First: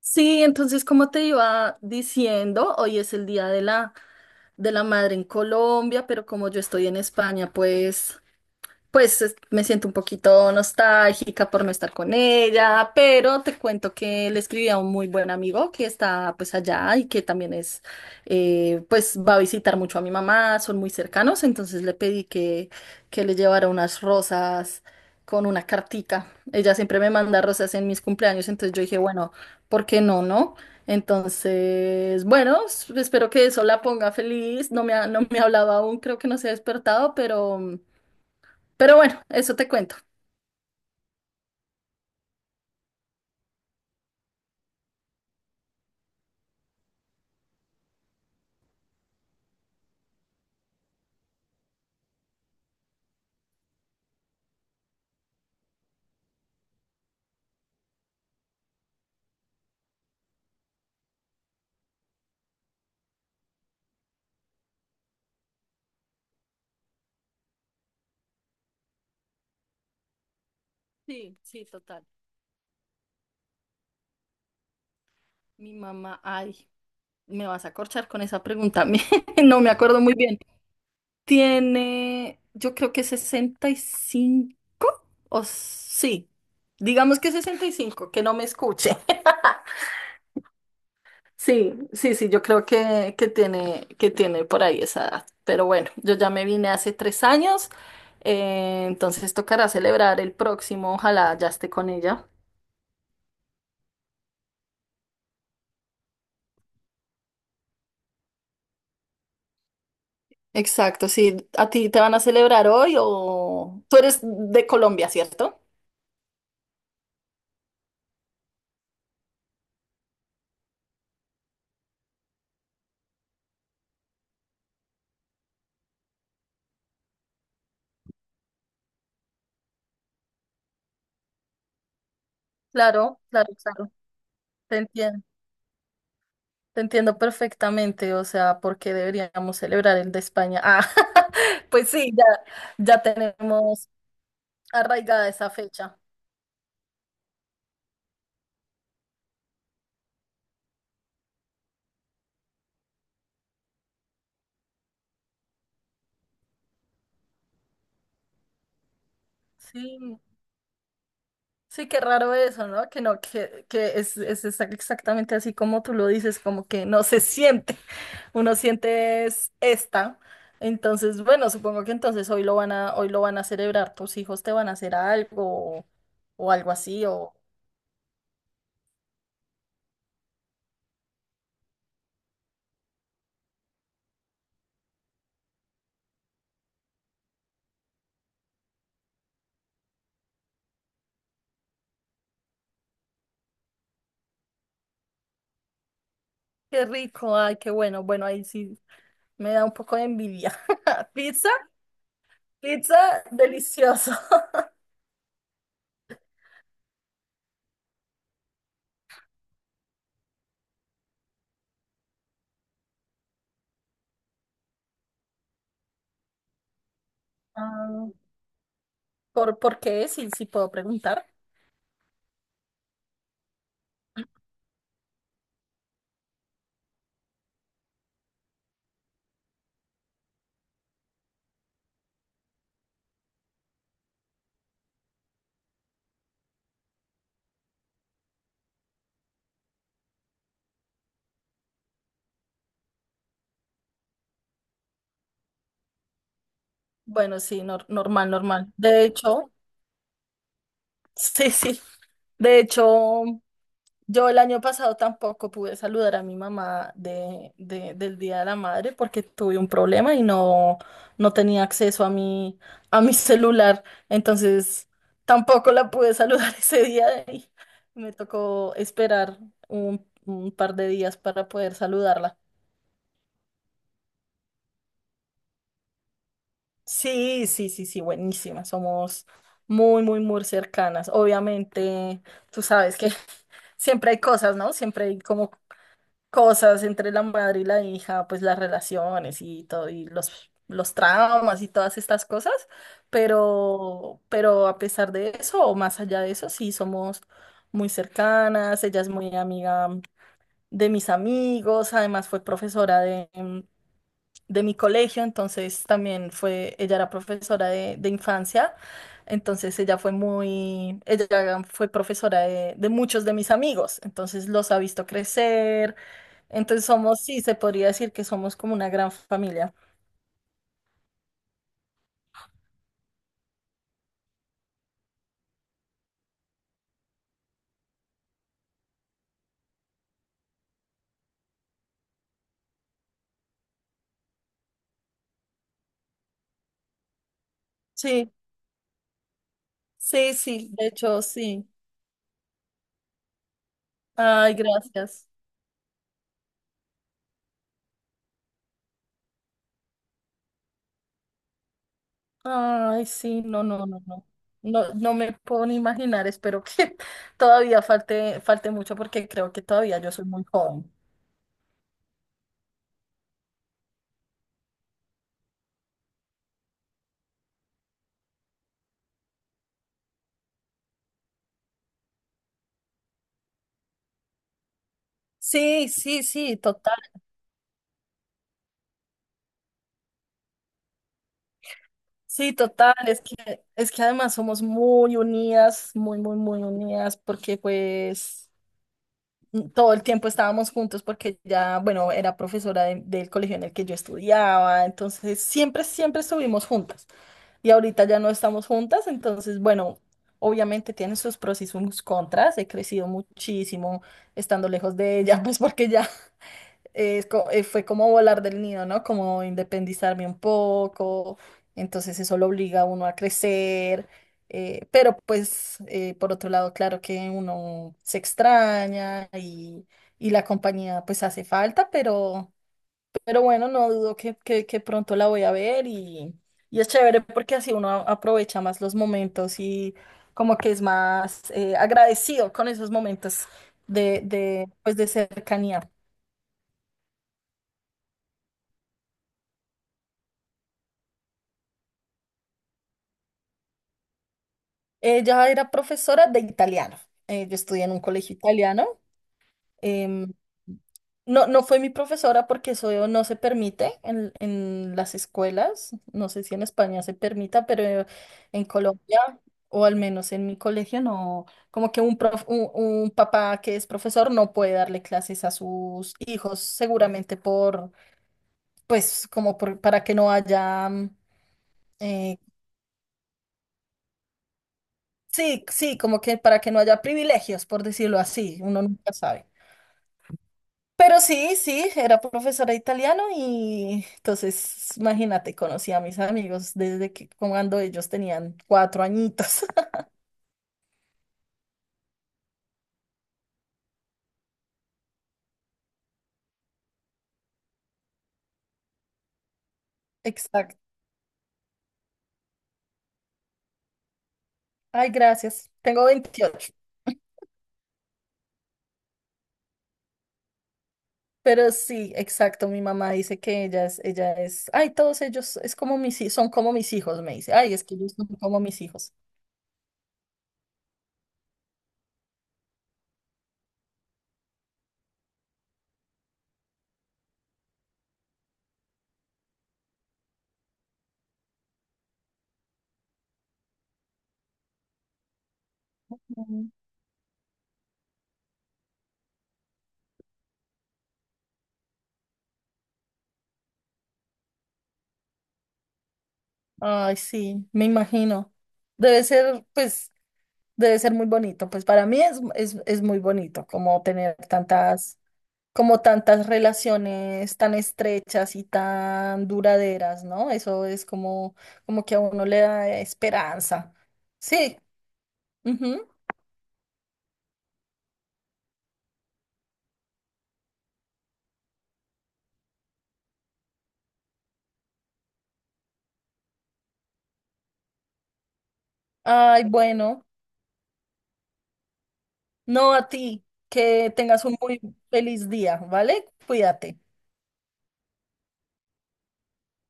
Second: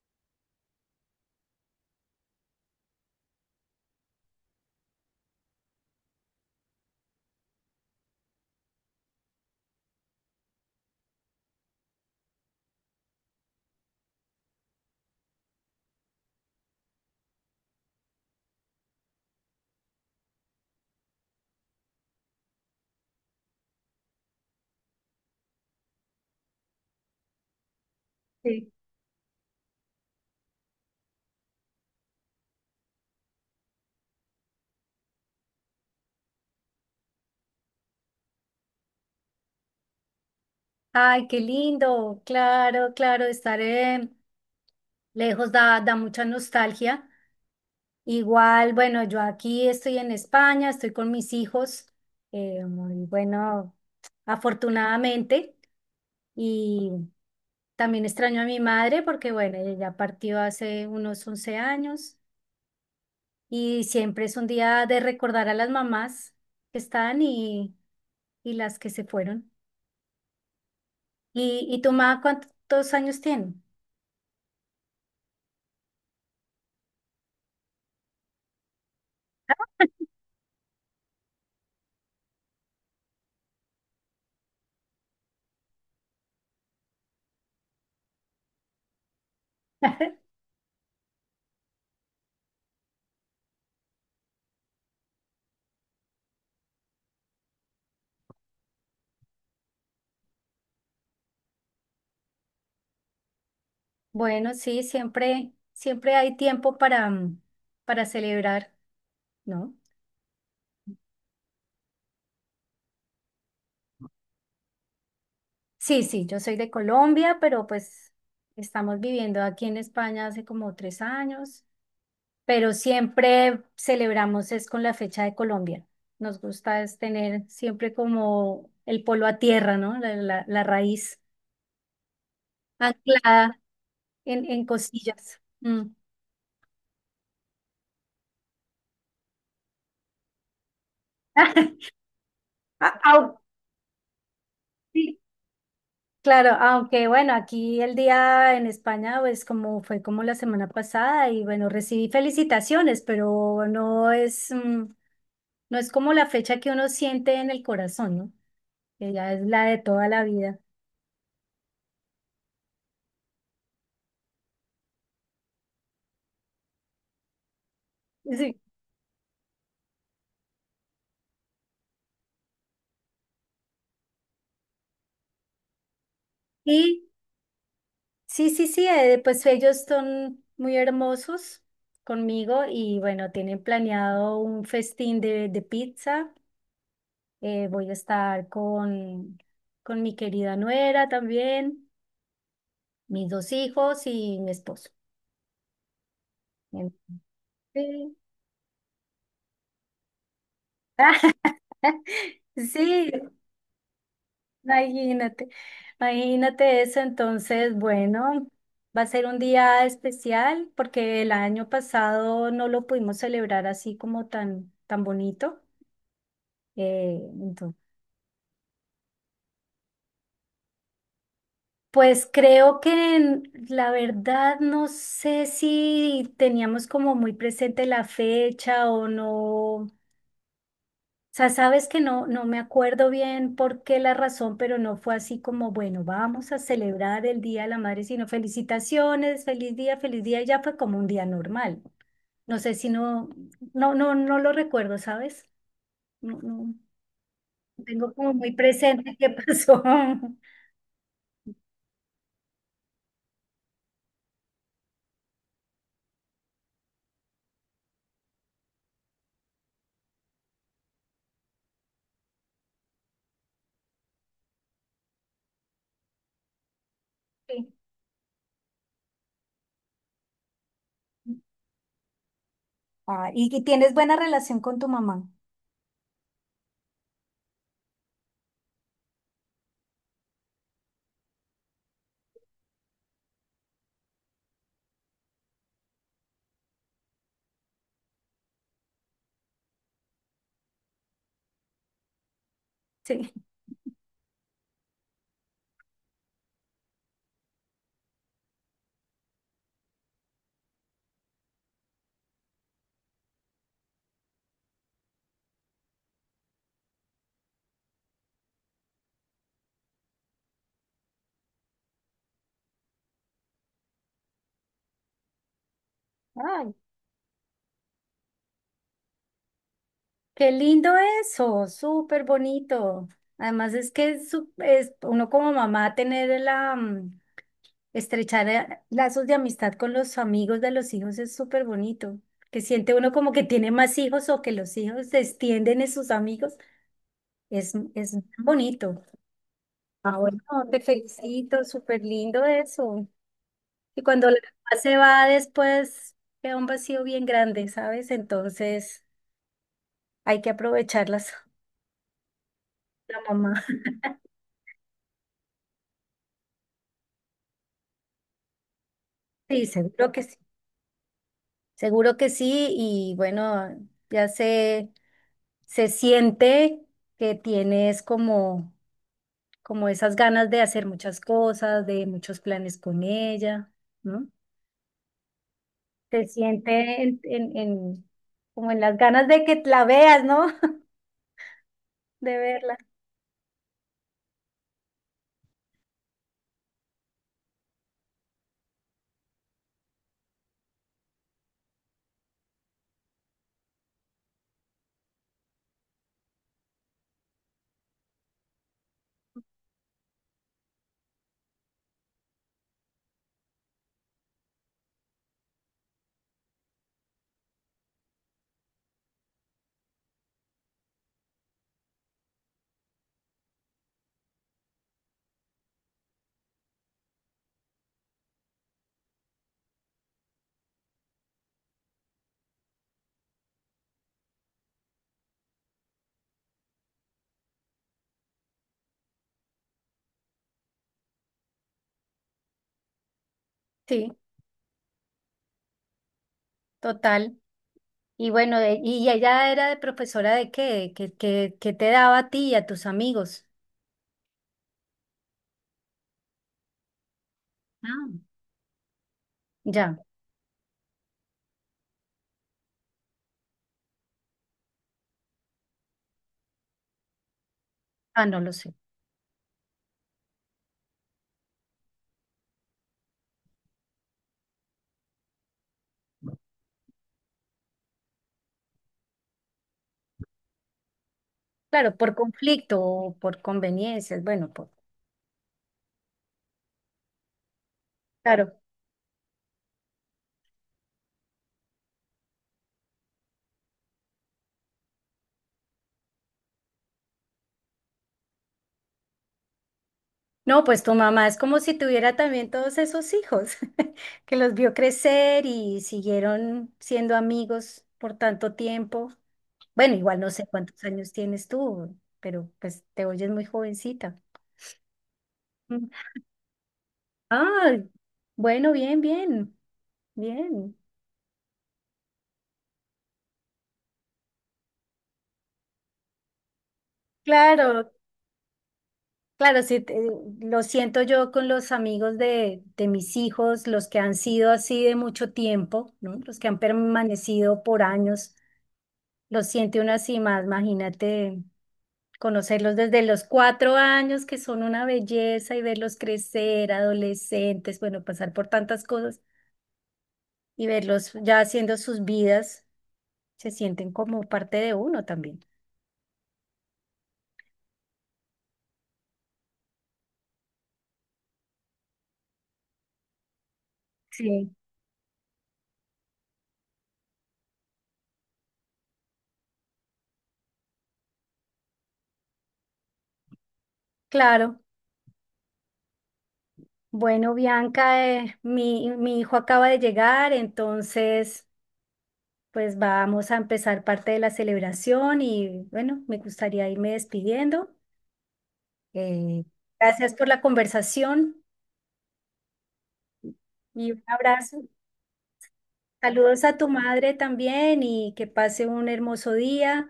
Sí, entonces, como te iba diciendo, hoy es el Día de la Madre en Colombia, pero como yo estoy en España, pues me siento un poquito nostálgica por no estar con ella, pero te cuento que le escribí a un muy buen amigo que está pues allá y que también pues va a visitar mucho a mi mamá, son muy cercanos, entonces le pedí que le llevara unas rosas con una cartica. Ella siempre me manda rosas en mis cumpleaños, Sí. entonces yo dije, bueno, ¿por qué no, no? Entonces, bueno, espero que eso la ponga feliz. No me ha hablado aún, creo que no se ha despertado, pero. Pero bueno, eso te cuento. Ay, qué lindo, claro, claro, estar lejos da mucha nostalgia. Igual, bueno, yo aquí estoy en España, estoy con mis hijos, muy bueno, afortunadamente, y también extraño a mi madre porque, bueno, ella ya partió hace unos 11 años y siempre es un día de recordar a las mamás que están y las que se fueron. Sí, sí, ¿Y tu total. mamá cuántos años tiene? Mi mamá, ay, me vas a corchar con esa pregunta. a No me acuerdo muy bien. Tiene, yo creo que 65 o sí, digamos que 65. Que no me escuche. Sí, sí, sí, yo creo que tiene por ahí esa edad. Pero bueno, yo ya me vine hace 3 años, entonces tocará celebrar el próximo, ojalá ya esté con ella. Bueno, sí, siempre, hay tiempo para celebrar, ¿no? Exacto, sí. ¿A ti te van a celebrar hoy o tú eres de Colombia? ¿Cierto? Sí, sí, yo soy de Colombia, pero pues estamos viviendo aquí en España hace como 3 años, pero siempre celebramos es con la fecha de Colombia. Nos gusta es tener siempre como el polo a tierra, ¿no? La raíz Claro, claro, anclada claro. en Te entiendo, cosillas. Mm. te entiendo perfectamente. O sea, ¿por qué deberíamos celebrar el de España? Ah, pues sí, ya, ya Au- tenemos arraigada esa fecha. Claro, aunque bueno, aquí el día en España, pues como fue como la semana pasada y bueno, recibí felicitaciones, pero no es como la fecha que uno siente en el corazón, ¿no? Que ya es la de toda Sí. la vida. Sí, qué raro eso, ¿no? Que no, que es exactamente así como tú lo dices, como que no se siente. Uno Sí. siente es esta. Entonces, bueno, supongo que entonces hoy lo van a celebrar. Tus hijos te van a hacer algo o algo Y así, o sí, sí, sí, pues ellos son muy hermosos conmigo y bueno, tienen planeado un festín de pizza. Voy a estar con mi querida nuera también. Mis dos hijos y mi esposo. qué rico, ay, qué bueno. Sí. Bueno, ahí sí me da un poco de envidia. Pizza, Sí, pizza, delicioso. imagínate, imagínate eso. Entonces, bueno, va a ser un día especial porque el año pasado no lo pudimos celebrar así como tan, tan bonito. Entonces, Ah, ¿por qué? Sí, sí puedo preguntar. pues creo que la verdad no sé si teníamos como muy presente la fecha o no. O sea, sabes que no, no me acuerdo bien por qué la razón, pero no fue así como, bueno, vamos a celebrar el Día de la Madre, sino felicitaciones, feliz día, y ya fue como un día normal. No sé si no, no, no, no lo recuerdo, ¿sabes? No, no, Bueno, sí, nor- tengo normal, como muy normal. De presente qué hecho. pasó. Sí, sí. De hecho, yo el año pasado tampoco pude saludar a mi mamá del Día de la Madre porque tuve un problema y no, no tenía acceso a mi celular. Entonces, tampoco la pude saludar ese día y Sí. me tocó esperar un par de días para poder saludarla. Ah, y tienes buena relación con tu mamá. Sí, sí, sí, sí, buenísima. Somos muy, muy, muy cercanas. Obviamente, tú sabes que. Siempre hay cosas, ¿no? Siempre hay como cosas entre la madre y la hija, pues las relaciones y todo, y los traumas y todas estas cosas, Sí. pero a pesar de eso, o más allá de eso, sí somos muy cercanas, ella es muy amiga de mis amigos, además fue profesora de mi colegio, entonces ella era profesora de infancia. Entonces ella fue profesora de muchos de mis amigos, entonces los ha visto crecer, Ay, entonces somos, sí, se podría decir que somos como una gran familia. qué lindo eso, súper bonito. Además es que es uno como mamá tener estrechar lazos de amistad con los amigos de los hijos es súper bonito. Que siente uno como que tiene más hijos o que los hijos se extienden en sus amigos. Es Sí, bonito. Ah, sí, bueno, sí, te de hecho, felicito, sí. súper lindo eso. Y cuando la Ay, mamá se va gracias. después, queda un vacío bien grande, ¿sabes? Entonces hay que aprovecharlas, Ay, la sí, no, mamá. no, no, no. No, no me puedo ni imaginar, espero que todavía falte mucho porque creo que Sí, todavía yo seguro que soy sí. muy joven. Seguro que sí. Y bueno, ya se siente que tienes como esas ganas de hacer muchas cosas, de muchos planes con ella, ¿no? Sí, sí, Se sí, total. siente en como en las ganas de que la veas, ¿no? De Sí, verla. total. Es que además somos muy unidas, muy, muy, muy unidas, porque pues todo el tiempo estábamos juntos porque ya, bueno, era profesora del colegio en el que yo estudiaba, entonces siempre estuvimos juntas. Y ahorita ya no estamos juntas, entonces, bueno, obviamente tiene sus pros y sus contras. He crecido muchísimo estando lejos de ella, pues porque ya fue como volar del nido, ¿no? Como independizarme un poco, entonces eso lo obliga a uno a crecer, pero pues por otro lado, claro que uno se extraña y la compañía pues hace falta, pero bueno, no dudo que pronto la voy a ver y es chévere porque así uno aprovecha más los momentos y como que es más agradecido con esos momentos Sí, pues, de cercanía. total. Y bueno, ¿y ella era de profesora de qué? ¿Qué, qué te daba a ti y a tus amigos? Ella era profesora de italiano. Yo estudié en un Ah, colegio italiano. ya. Em, no, no fue mi profesora porque eso no se permite en las escuelas. No sé si en España se permita, pero Ah, no lo en sé. Colombia, o al menos en mi colegio, no, como que un papá que es profesor no puede darle clases a sus hijos, seguramente por, pues, como para que no haya Claro, por eh, conflicto o por conveniencias, bueno, por... sí, sí, como que para que no haya privilegios, por decirlo así, Claro. uno nunca sabe. Pero sí, sí, era profesora de italiano y entonces, imagínate, conocí a mis amigos desde que cuando ellos tenían 4 añitos. No, pues tu mamá es como si tuviera también todos esos hijos que los vio crecer y siguieron siendo amigos por tanto tiempo. Bueno, igual no sé Exacto. cuántos años tienes tú, pero pues te oyes muy jovencita. Ay, gracias. Mm. Tengo 28. Ah, bueno, bien, bien, bien. Pero sí, exacto, mi mamá dice que ay, todos ellos es como son como mis hijos, me dice, ay, es Claro, que ellos son como mis hijos. claro, sí, lo siento yo con los amigos de mis hijos, los que han sido así de mucho tiempo, ¿no? Los que han permanecido por años. Los siente uno así más, imagínate. Conocerlos desde los 4 años, que son una belleza, y verlos Ujú. crecer, adolescentes, bueno, pasar por tantas cosas y verlos ya haciendo sus vidas, se sienten como parte de uno también. Ay, sí, me imagino. Debe ser, pues, debe ser muy bonito. Pues para mí es muy bonito como tener Sí. tantas. Como tantas relaciones tan estrechas y tan duraderas, ¿no? Eso es como que a uno le da esperanza. Claro. Sí. Ujú. Bueno, Bianca, mi hijo acaba de llegar, entonces pues vamos a empezar parte de la celebración y bueno, me gustaría irme despidiendo. Eh, Ay, Gracias bueno, por la conversación no a ti, y un que tengas un abrazo. muy feliz día, ¿vale? Saludos a tu Cuídate. madre también y que pase un hermoso día.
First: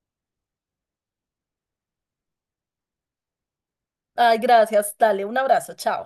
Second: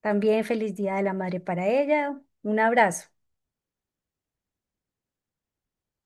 También feliz Día de la Madre para ella. Un abrazo. Ay, gracias. Dale, un abrazo. Chao.